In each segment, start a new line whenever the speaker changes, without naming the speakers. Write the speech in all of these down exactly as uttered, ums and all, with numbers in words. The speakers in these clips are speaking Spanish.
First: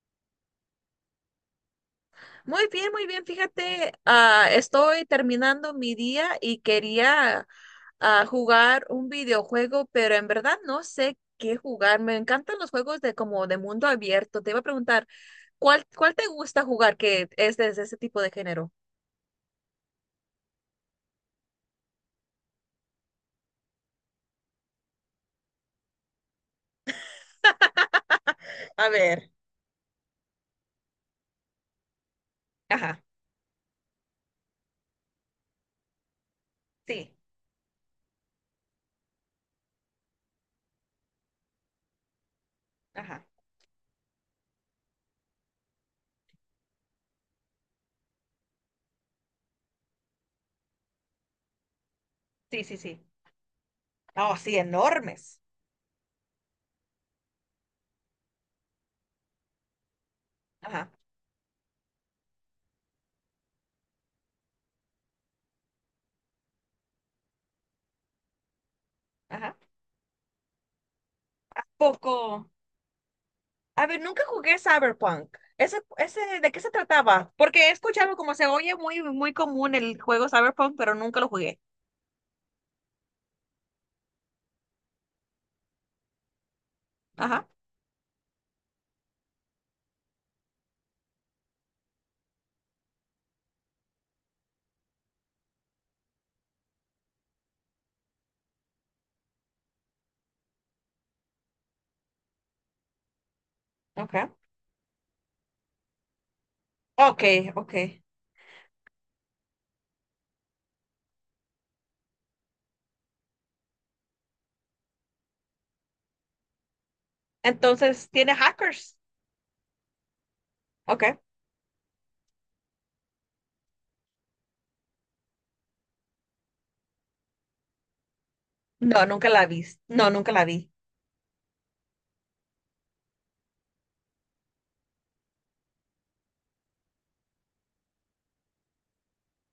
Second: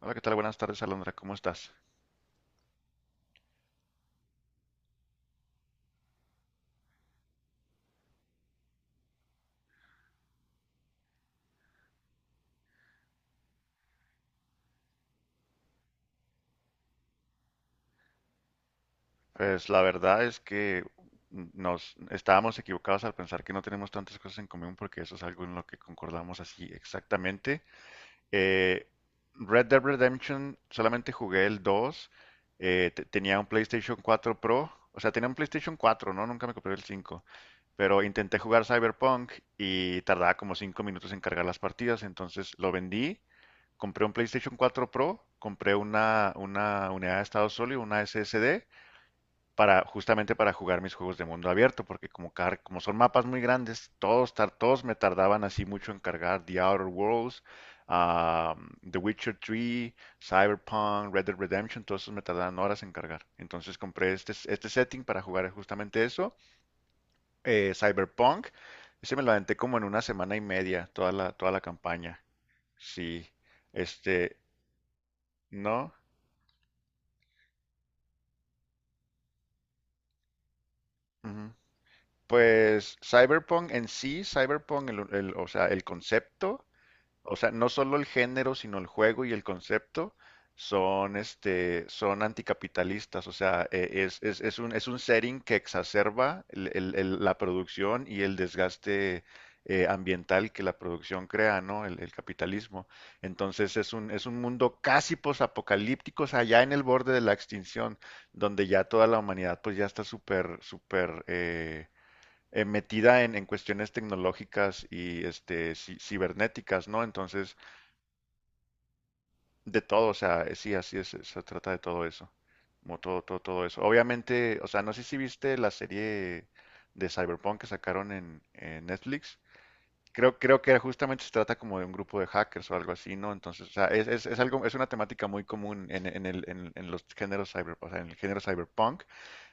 Hola, ¿qué tal? Buenas tardes, Alondra. ¿Cómo estás?
Muy bien, muy bien. Fíjate, ah, estoy terminando mi día y quería ah, jugar un videojuego, pero en verdad no sé qué jugar. Me encantan los juegos de como de mundo abierto. Te iba a preguntar, ¿cuál, cuál te gusta jugar que es de ese tipo de género?
Pues la verdad es que nos estábamos equivocados al pensar que no tenemos tantas cosas en común porque eso es algo en lo que concordamos así exactamente. Eh,
A ver,
Red Dead Redemption solamente jugué el dos. Eh,
ajá,
te- tenía un PlayStation cuatro Pro. O sea, tenía un PlayStation cuatro, ¿no? Nunca me compré el
sí,
cinco. Pero intenté jugar Cyberpunk y tardaba como cinco minutos en cargar las partidas. Entonces lo vendí,
ajá,
compré un PlayStation cuatro Pro, compré una, una unidad de estado sólido, una S S D, para, justamente para jugar mis juegos de mundo abierto, porque como, car-
sí, sí,
como son
sí.
mapas muy grandes, todos,
Oh,
tar-
sí,
todos me
enormes.
tardaban así mucho en cargar The Outer Worlds, ah, The Witcher tres,
Ajá,
Cyberpunk, Red Dead Redemption, todos esos me tardaban horas en cargar. Entonces compré este, este setting para jugar justamente eso, eh, Cyberpunk. Ese me lo aventé
ajá.
como en una semana y media, toda la, toda la
¿A
campaña.
poco?
Sí,
A ver, nunca
este,
jugué Cyberpunk. ¿Ese,
no.
ese, de qué se trataba? Porque he escuchado como se oye muy, muy común el juego Cyberpunk, pero nunca lo
Ujú.
jugué.
Pues Cyberpunk en sí, Cyberpunk, el, el- o sea, el concepto. O
Ajá.
sea, no solo el género, sino el juego y el concepto son, este, son anticapitalistas. O sea, e- es, es- es un, es un setting que exacerba el- el- el- la producción y el desgaste eh, ambiental que la producción crea, ¿no? El, el capitalismo. Entonces es un, es
Okay.
un mundo casi posapocalíptico, o sea, ya en el borde de la
Okay,
extinción,
okay.
donde ya toda la humanidad pues ya está súper, súper, eh, eh, metida en, en cuestiones tecnológicas y este, ci- cibernéticas, ¿no? Entonces,
Entonces, ¿tiene hackers?
de todo, o sea, eh, sí, así es,
Okay.
se trata de todo eso, como todo, todo, todo eso. Obviamente, o sea, no sé si viste la serie de Cyberpunk que sacaron en, en
No, nunca
Netflix.
la vi. No, nunca
Creo,
la
creo
vi.
que justamente se trata como de un grupo de hackers o algo así, ¿no? Entonces, o sea, es, es, es algo, es una temática muy común en, en el, en, en los géneros cyber, o sea, en el género cyberpunk.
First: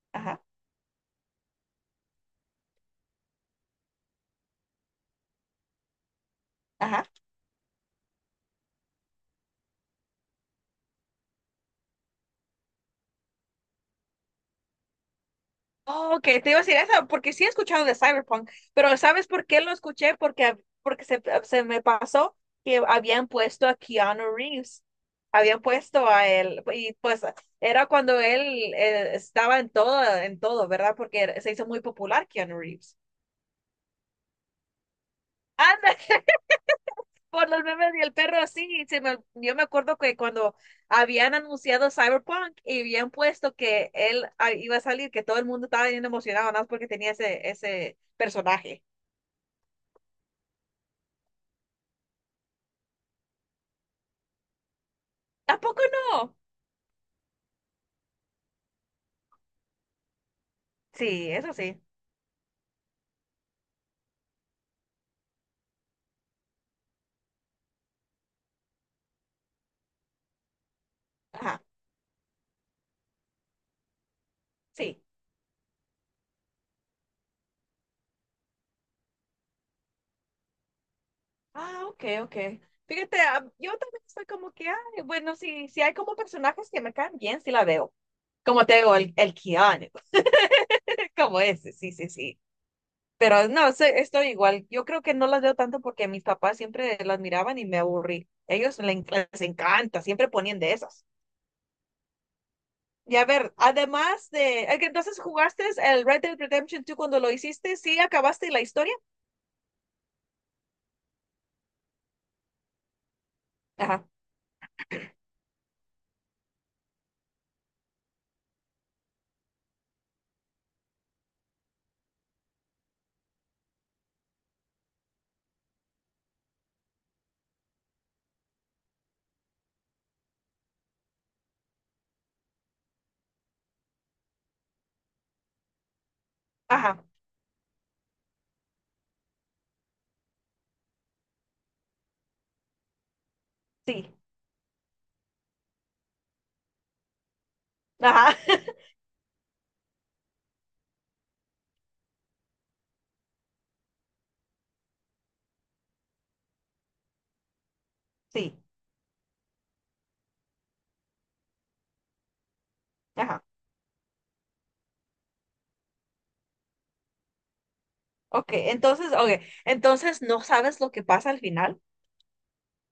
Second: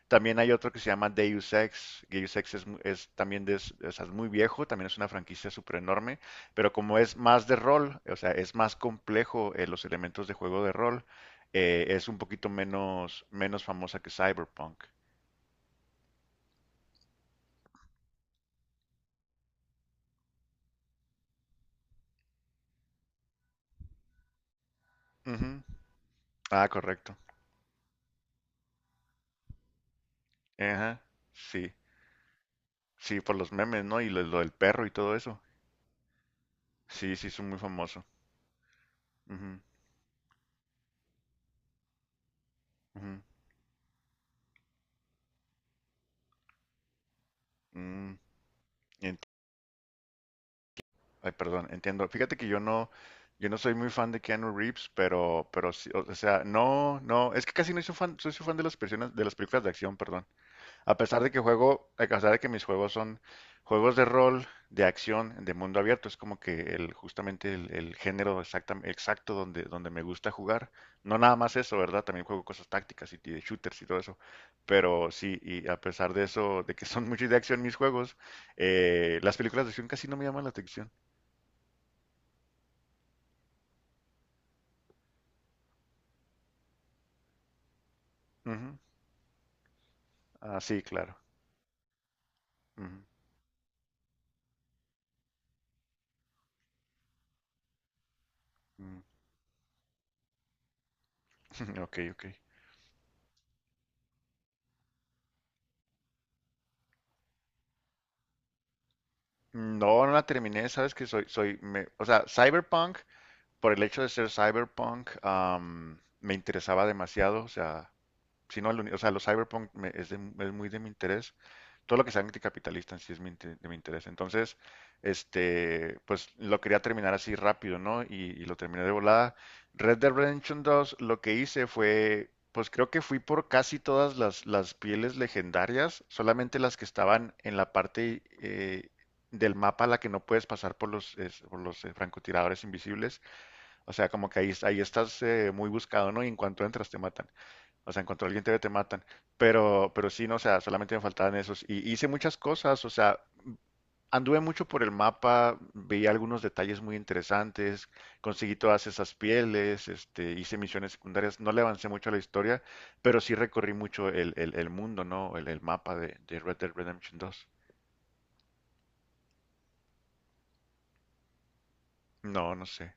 También
Ajá.
hay otro que se llama Deus Ex. Deus Ex es, es también de, es es muy viejo, también es una franquicia súper enorme, pero como
Ajá.
es más de rol, o sea, es más complejo. Eh, los elementos de juego de rol, eh, es un poquito menos, menos famosa que Cyberpunk.
Oh, ok, te iba a decir eso, porque sí he escuchado de Cyberpunk, pero ¿sabes por qué lo escuché? Porque, hab- porque se, se me pasó que habían puesto a Keanu Reeves,
Ujú.
habían puesto a él,
Ah,
y
correcto.
pues era cuando él eh, estaba en todo, en todo, ¿verdad?
Ajá.
Porque era- se hizo
Sí,
muy popular Keanu Reeves.
sí, por los memes, ¿no? Y lo, lo del perro y todo eso.
Anda,
Sí, sí, es
por
muy
los memes y
famoso.
el perro, sí, se me, yo
Ujú,
me acuerdo que cuando habían anunciado Cyberpunk y habían
ujú.
puesto que él ah, iba a salir, que todo el mundo estaba bien emocionado, nada más porque tenía ese, ese
Mm,
personaje.
Ay, perdón, entiendo. Fíjate que yo no, yo no soy muy fan de Keanu Reeves, pero,
¿A
pero
poco
sí, o o
no?
sea, no, no, es que casi no soy fan, soy su fan de las personas, de las películas de acción, perdón. A pesar de
Sí,
que
eso sí.
juego, a pesar de que mis juegos son juegos de rol, de acción, de mundo abierto, es como que el, justamente el, el género exacta- exacto donde, donde me gusta jugar. No nada más
Ajá,
eso, ¿verdad? También juego cosas tácticas y, y de shooters y todo eso.
sí.
Pero sí, y a pesar de eso, de que son muchos de acción mis juegos, eh, las películas de acción casi no me llaman la atención.
Ah, ok, ok. Fíjate, ah, yo también estoy como que, ay, bueno, sí, sí hay como personajes que me caen bien, sí la veo. Como
Ujú.
te digo, el, el Keanu,
Ah, sí, claro.
como ese, sí, sí, sí.
Ujú,
Pero no, se- estoy igual. Yo creo que no las veo tanto porque mis papás siempre las miraban y me aburrí. Ellos le
ujú.
en- les encanta, siempre ponían de esas.
Ok, ok.
Y a ver, además de, eh, entonces jugaste el Red Dead Redemption dos cuando lo hiciste, ¿sí acabaste la historia?
Mm, no, no la terminé, sabes que soy, soy, me- o sea, Cyberpunk, por el hecho
Ajá,
de ser Cyberpunk, am, me interesaba demasiado, o sea, si no, el uni- o sea, los Cyberpunk me- es, de- es muy de mi interés, todo lo que sea anticapitalista en sí es mi, inte- de mi interés. Entonces, este, pues lo quería terminar así rápido, ¿no? Y, y lo terminé de volada. Red Dead Redemption dos, lo que hice fue, pues creo que fui por casi todas las, las pieles legendarias, solamente las que
ajá,
estaban en la parte eh, del mapa a la que no puedes pasar por los, es- por los eh, francotiradores invisibles. O sea,
sí.
como que ahí, ahí estás eh, muy buscado, ¿no? Y en cuanto entras te matan. O sea, en cuanto
Ajá.
alguien te ve te matan. Pero, pero sí, no, o sea, solamente me faltaban esos. Y hice muchas cosas, o sea, anduve mucho por el mapa, veía algunos detalles muy interesantes, conseguí
Sí,
todas esas pieles, este, hice misiones secundarias. No le avancé mucho a la historia, pero sí
ajá.
recorrí mucho el, el, el mundo, ¿no? El, el mapa de, de Red Dead Redemption dos.
Ok, entonces, ok, entonces no sabes lo que pasa al final.
No, no sé.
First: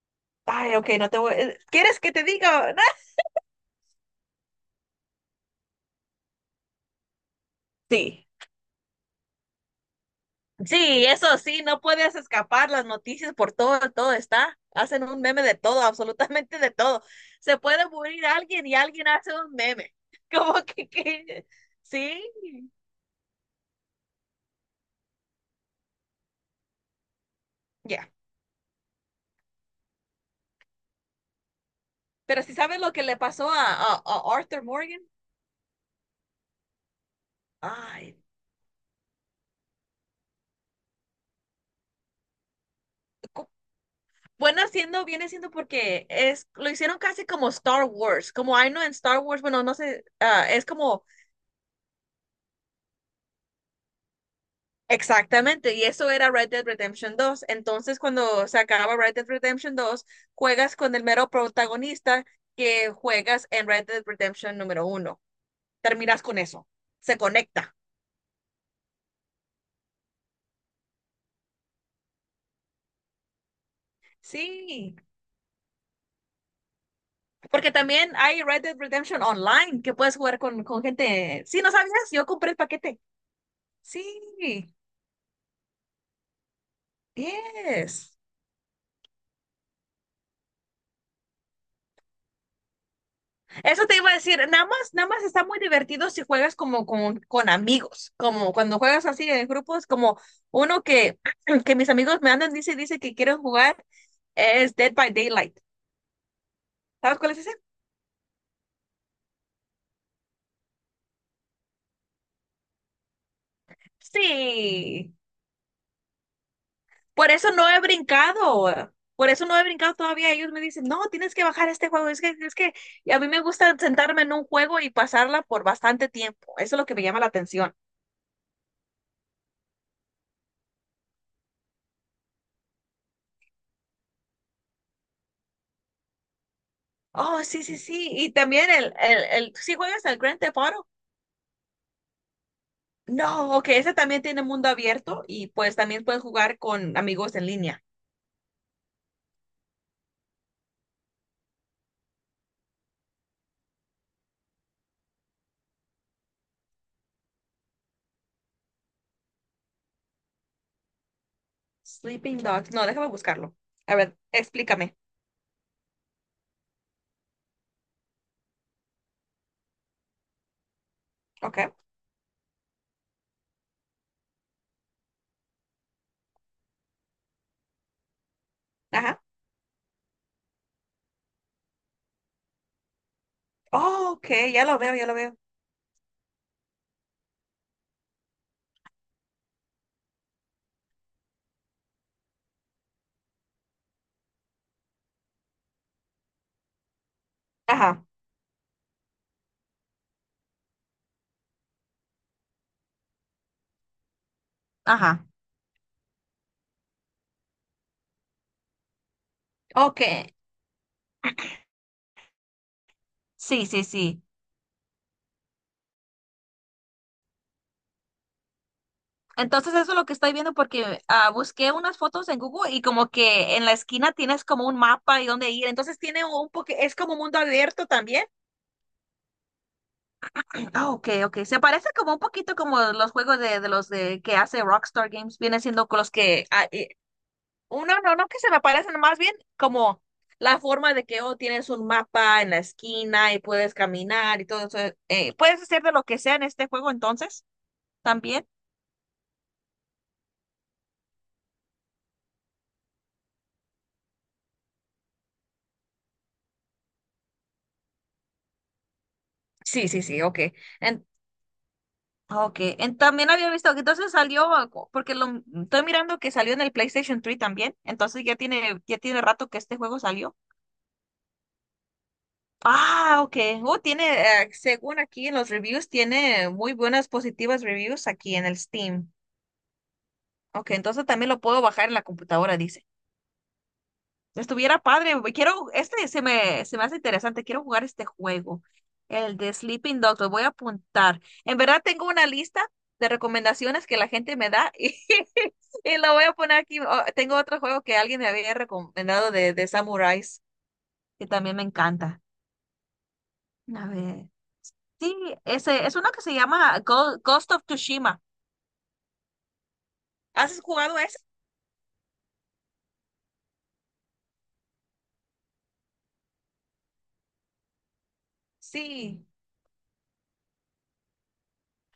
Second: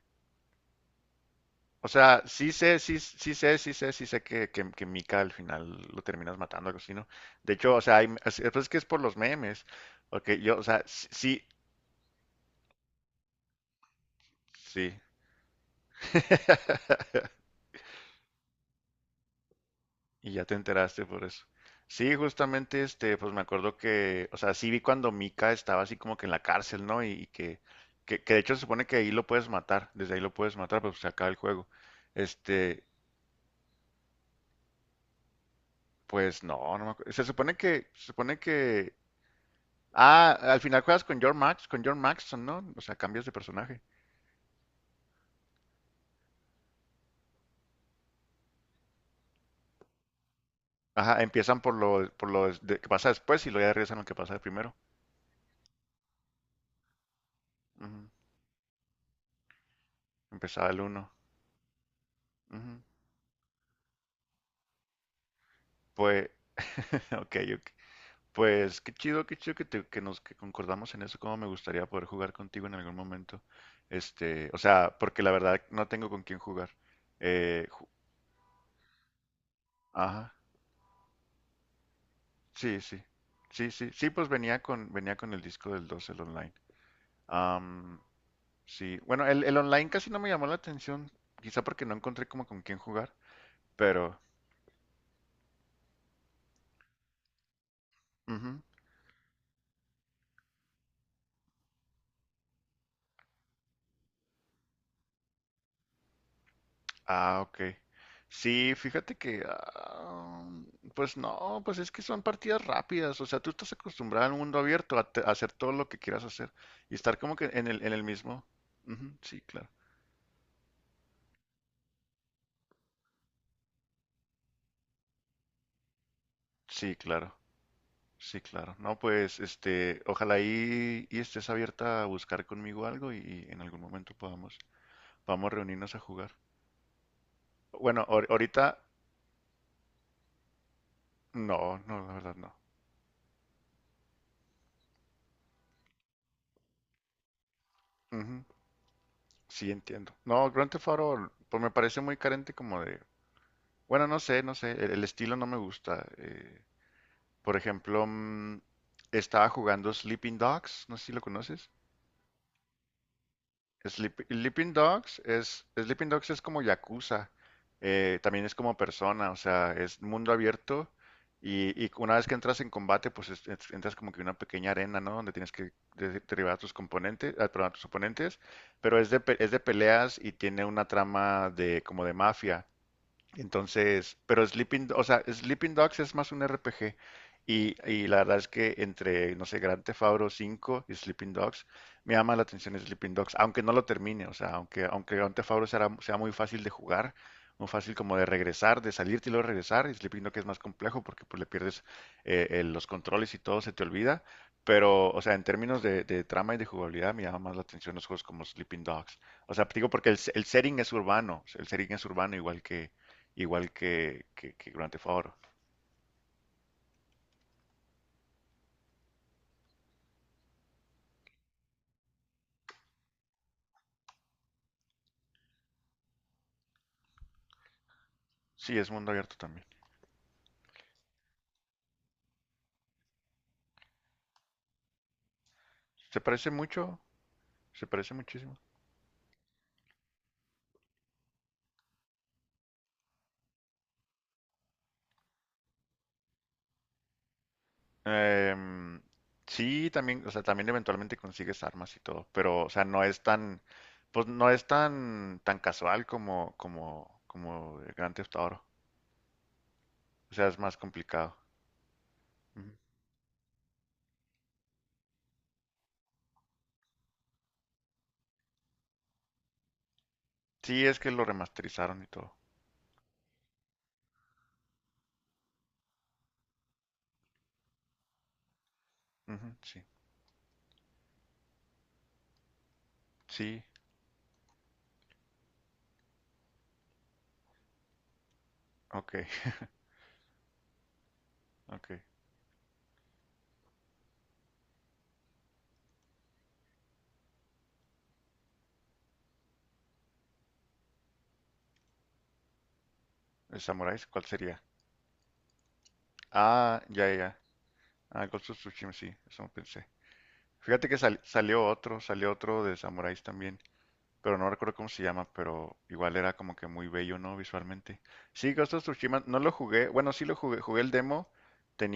Ay, ok, no te voy. eh,
O
¿Quieres que
sea,
te
sí
diga?
sé, sí, sí sé, sí sé, sí sé que, que, que Mika al final lo terminas matando, algo así, ¿no? De hecho, o sea, hay,
Sí,
es, pues es que es por los memes. Porque yo, o sea,
sí, eso
sí,
sí, no puedes escapar las noticias por todo, todo está.
sí.
Hacen un meme de todo, absolutamente de todo. Se puede morir alguien y alguien hace un meme.
Y ya
Como
te
que,
enteraste por eso.
que- sí,
Sí, justamente, este, pues me acuerdo que, o sea, sí vi cuando Mika estaba así como que en la cárcel, ¿no? Y, y que,
ya.
que, que de hecho se supone que ahí lo puedes matar, desde ahí lo puedes matar, pero pues se acaba el juego.
Pero si sabes
Este,
lo que le pasó a, a, a Arthur Morgan,
pues no, no me acuerdo. Se supone que, se
ay,
supone que ah, al final juegas con John Max, con John Maxson, ¿no? O sea, cambias de personaje.
bueno, haciendo, viene siendo porque es, lo hicieron casi como Star Wars, como I know en Star Wars, bueno, no sé, ah, es como
Ajá, empiezan por lo, por lo des- de- que pasa después y luego ya regresan a lo que pasa primero.
exactamente, y eso era Red Dead Redemption dos. Entonces,
Ujú.
cuando se acaba Red Dead Redemption dos
Empezaba
juegas
el
con el
uno.
mero protagonista que juegas en Red Dead Redemption número uno. Terminas
Pues,
con eso, se
ok, ok.
conecta.
Pues qué chido, qué chido que, te- que nos que concordamos en eso. Cómo me gustaría poder jugar contigo en algún momento. Este, o
Sí,
sea, porque la verdad no tengo con quién jugar. Eh,
porque
ju-
también hay Red Dead Redemption Online que puedes
ajá,
jugar con, con gente. Sí, ¿no sabías? Yo compré el
sí,
paquete.
sí. Sí, sí, sí, pues venía
Sí,
con, venía con el disco del dos, el online.
yes.
Sí, bueno, el, el online casi no me llamó la atención, quizá porque no encontré como con quién jugar,
Eso te iba a
pero
decir, nada más, nada más está muy divertido si juegas como con, con amigos, como
ujú.
cuando juegas así en grupos, como uno que, que mis amigos me andan, dice, dice que quieren jugar, es Dead by Daylight. ¿Sabes cuál es
Ah,
ese?
ok. Sí, fíjate que ah, pues no, pues es que son partidas rápidas, o sea, tú estás acostumbrado al mundo abierto a,
Sí,
te- a hacer todo lo que quieras hacer y estar
por
como que
eso
en
no he
el, en el mismo.
brincado,
Ujú,
por
sí,
eso no he
claro.
brincado todavía. Ellos me dicen, no, tienes que bajar este juego, es que, es que y a mí me gusta sentarme en un juego y pasarla por bastante tiempo, eso es lo
Sí,
que me llama la
claro,
atención.
sí, claro. No, pues, este, ojalá y, y estés abierta a buscar conmigo algo y, y en algún momento podamos, podamos reunirnos a jugar.
Oh, sí, sí,
Bueno,
sí,
ahor-
y también
ahorita,
el, el, el, ¿sí juegas al Grand Theft Auto?
No, no, la verdad no.
No, ok, ese también tiene mundo abierto y pues también puedes jugar con amigos en línea.
Ujú, sí, entiendo. No, Grand Theft Auto, pues me parece muy carente como de. Bueno, no sé, no sé, el, el estilo no me gusta. Eh, por ejemplo, mm, estaba jugando Sleeping Dogs, no sé si lo conoces.
Sleeping Dogs. No, déjame buscarlo. A ver,
Sleep- Sleeping
explícame.
Dogs es, Sleeping Dogs es como Yakuza, eh, también es como persona, o sea, es mundo abierto
Ok.
y, y una vez que entras en combate, pues es- es- entras como que en una pequeña arena, ¿no? Donde tienes que de- derribar a tus componentes, ah, perdón, a tus oponentes, pero es de,
Ajá.
pe- es de peleas y tiene una trama de como de mafia.
Oh,
Entonces,
ok,
pero
ya lo
Sleeping,
veo,
o
ya lo
sea,
veo.
Sleeping Dogs es más un R P G. Y, y la verdad es que entre, no sé, Grand Theft Auto cinco y Sleeping Dogs, me llama la atención Sleeping Dogs, aunque no lo termine, o sea, aunque, aunque Grand Theft Auto sea, sea muy fácil de jugar, muy fácil
Ajá.
como de regresar, de salirte y luego regresar, y Sleeping Dogs es más complejo porque pues le pierdes eh, eh, los controles y todo se te olvida, pero, o
Ajá.
sea, en términos de, de trama y de jugabilidad me llama más la atención los juegos como Sleeping Dogs. O sea, digo
Ok.
porque el, el setting es urbano, el setting es urbano igual que,
Sí,
igual
sí, sí.
que, que, que Grand Theft Auto.
Entonces eso es lo que estoy viendo porque ah, busqué unas fotos en Google y como que en la esquina tienes como un mapa y dónde ir. Entonces tiene un poquito, es como mundo abierto también.
Sí, es mundo abierto también.
Ah, ok, ok. Se parece como un poquito como los juegos de, de los de que hace Rockstar Games. Viene siendo con los
Se
que
parece
ah, eh,
mucho, se
uno
parece
no, no que se
muchísimo.
me parecen más bien como la forma de que oh, tienes un mapa en la esquina y puedes caminar y todo eso. Eh, puedes hacer de lo que sea en este juego entonces también.
Em, sí, también, o sea, también eventualmente consigues armas y todo, pero, o sea, no es tan, pues no es tan, tan casual como, como, como el Grand Theft Auto.
Sí, sí, sí,
O
ok.
sea, es más
En-
complicado.
Ok,
Ujú.
en- también había visto que entonces salió, algo- porque lo estoy mirando que salió en el PlayStation tres también, entonces ya tiene, ya tiene rato que este juego salió.
Sí, es que lo remasterizaron y todo.
Ah, ok, oh, tiene, eh, según aquí en los reviews, tiene muy buenas positivas reviews aquí en el Steam.
Ujú, sí,
Ok, entonces también lo puedo bajar en la computadora, dice.
sí,
Estuviera padre, güey. Quiero, este se me, se me hace interesante. Quiero jugar este juego,
ok,
el de Sleeping Dogs. Lo voy a apuntar. En verdad
ok.
tengo una lista de recomendaciones que la gente me da y, y lo voy a poner aquí. Oh, tengo otro juego que alguien me había recomendado de, de Samurais, que también me encanta.
¿El
A
Samuráis? ¿Cuál
ver.
sería?
Sí, ese es uno que se llama
Ah, ya, ya.
Go-
ya.
Ghost of Tsushima.
Ah, Ghost of Tsushima, sí, eso pensé.
¿Has
Fíjate que
jugado ese?
sal- salió otro, salió otro de samuráis también, pero no recuerdo cómo se llama, pero igual era como que muy bello, ¿no? Visualmente. Sí, Ghost of Tsushima,
Sí.
no lo jugué, bueno, sí lo jugué, jugué el demo,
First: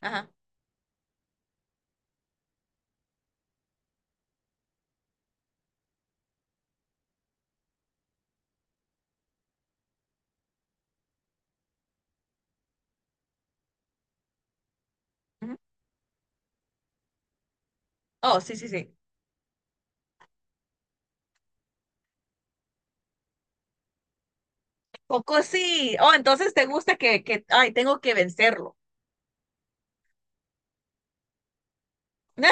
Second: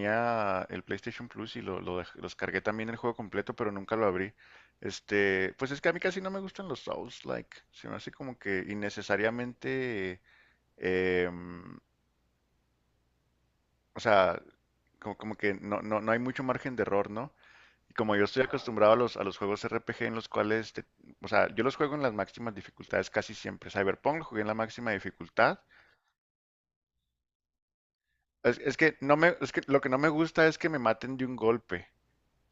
Ajá.
el PlayStation Plus y lo, lo dej- los cargué también el juego completo, pero nunca lo abrí. Este, pues es que a mí casi no me gustan los Souls-like, se me hace como que innecesariamente, em, o sea, como, como que
Ujú.
no, no, no hay mucho margen de error, ¿no? Y como yo
Oh,
estoy
sí, sí, sí.
acostumbrado a los, a los juegos R P G en los cuales, te- o sea, yo los juego en las máximas dificultades casi siempre. Cyberpunk lo jugué en la máxima
Poco
dificultad.
sí. Oh, entonces te gusta que, que, ay, tengo que
Es,
vencerlo.
es que no me, es que lo que no me gusta es que me maten de un golpe.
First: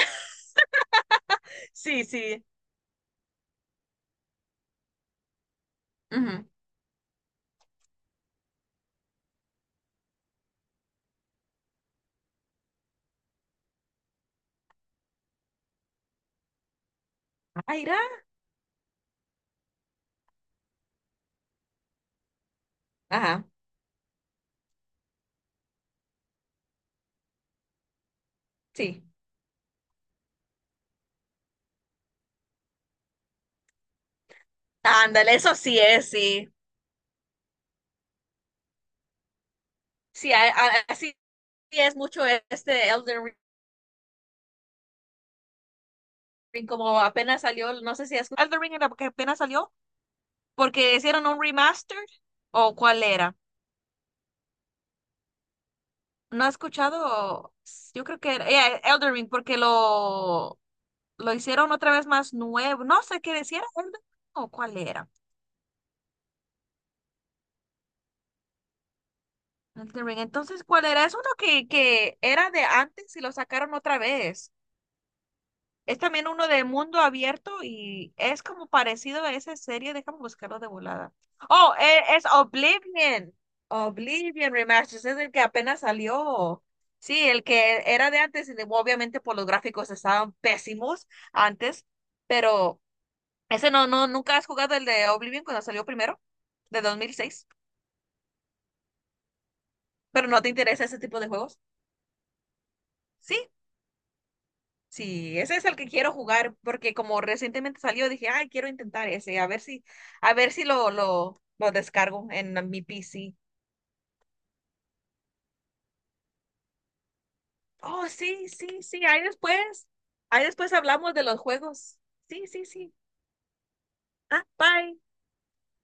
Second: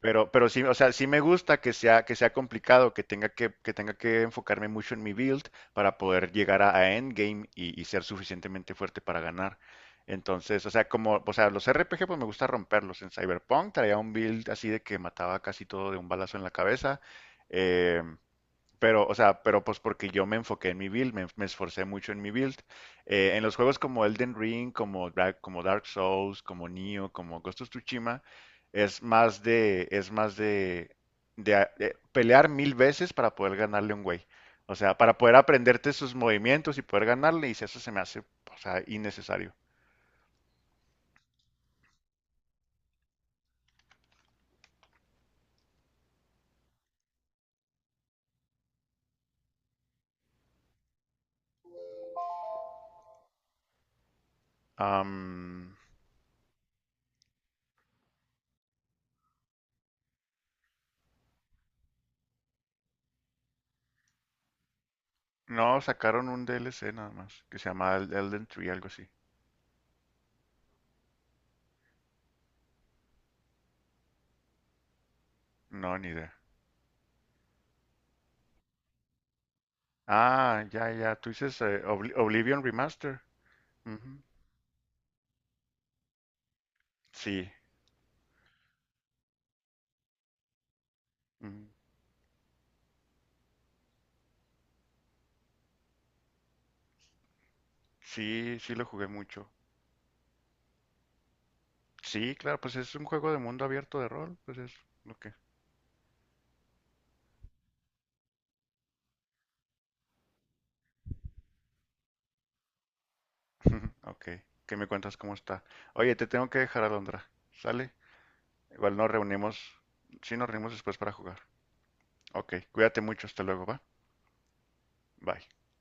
Pero, pero sí, o sea, sí me gusta que sea,
Sí,
que sea
sí.
complicado, que tenga que, que tenga que enfocarme mucho en mi build para poder
Ujú.
llegar a, a endgame y, y ser suficientemente fuerte para ganar. Entonces, o sea, como, o sea, los R P G pues me gusta romperlos. En Cyberpunk traía un build así de que mataba casi todo de un balazo en la cabeza.
Aira.
eh, pero, o sea, pero pues porque yo me enfoqué en mi build, me, me esforcé mucho en mi build. Eh, en
Ajá,
los juegos como Elden Ring, como, Dra- como Dark Souls, como Nioh, como Ghost of Tsushima, es
sí.
más de, es más de, de a- de pelear mil veces para poder ganarle a un güey. O sea, para
Ándale,
poder
eso sí
aprenderte
es,
sus
sí.
movimientos y poder ganarle, y si eso se me hace, o sea, innecesario.
Sí, a- a- así es mucho este Elden Ring, como apenas salió, no sé si es Elden Ring era que apenas salió, porque hicieron un remaster, o cuál era.
Am,
No he escuchado, yo creo que era yeah, Elden Ring, porque lo, lo hicieron otra vez más nuevo, no sé qué decía, Elden Ring, o cuál era.
no, sacaron un D L C nada más, que se llama El- Elden Tree, algo así.
Elden Ring, entonces, ¿cuál era? Es uno que, que era de antes y lo sacaron otra vez.
No,
Es
ni
también
idea.
uno de mundo abierto y es como parecido a esa serie. Déjame buscarlo
Ah,
de
ya,
volada.
ya. Tú dices
Oh,
eh, Obli-
e- es
Oblivion Remaster.
Oblivion.
Ujú.
Oblivion Remasters es el que apenas salió. Sí, el
Sí,
que era de antes y de- obviamente por los gráficos estaban pésimos
ujú.
antes, pero ese no, no, nunca has jugado el de Oblivion cuando salió primero, de dos mil seis,
Sí, sí lo jugué mucho.
pero no te interesa ese tipo de juegos.
Sí, claro, pues es un juego de
Sí.
mundo abierto de rol, pues es lo que.
Sí, ese es el que quiero jugar porque como recientemente salió dije, ay, quiero intentar ese, a ver si, a ver si lo, lo, lo descargo en mi P C.
Ok, que me cuentas cómo está. Oye, te tengo que dejar, Alondra. ¿Sale?
Oh, sí, sí,
Igual
sí,
nos
ahí
reunimos.
después,
Sí,
ahí
nos reunimos
después
después para
hablamos de los
jugar.
juegos. Sí,
Ok,
sí, sí.
cuídate mucho, hasta luego, ¿va?
Ah, bye.
Bye.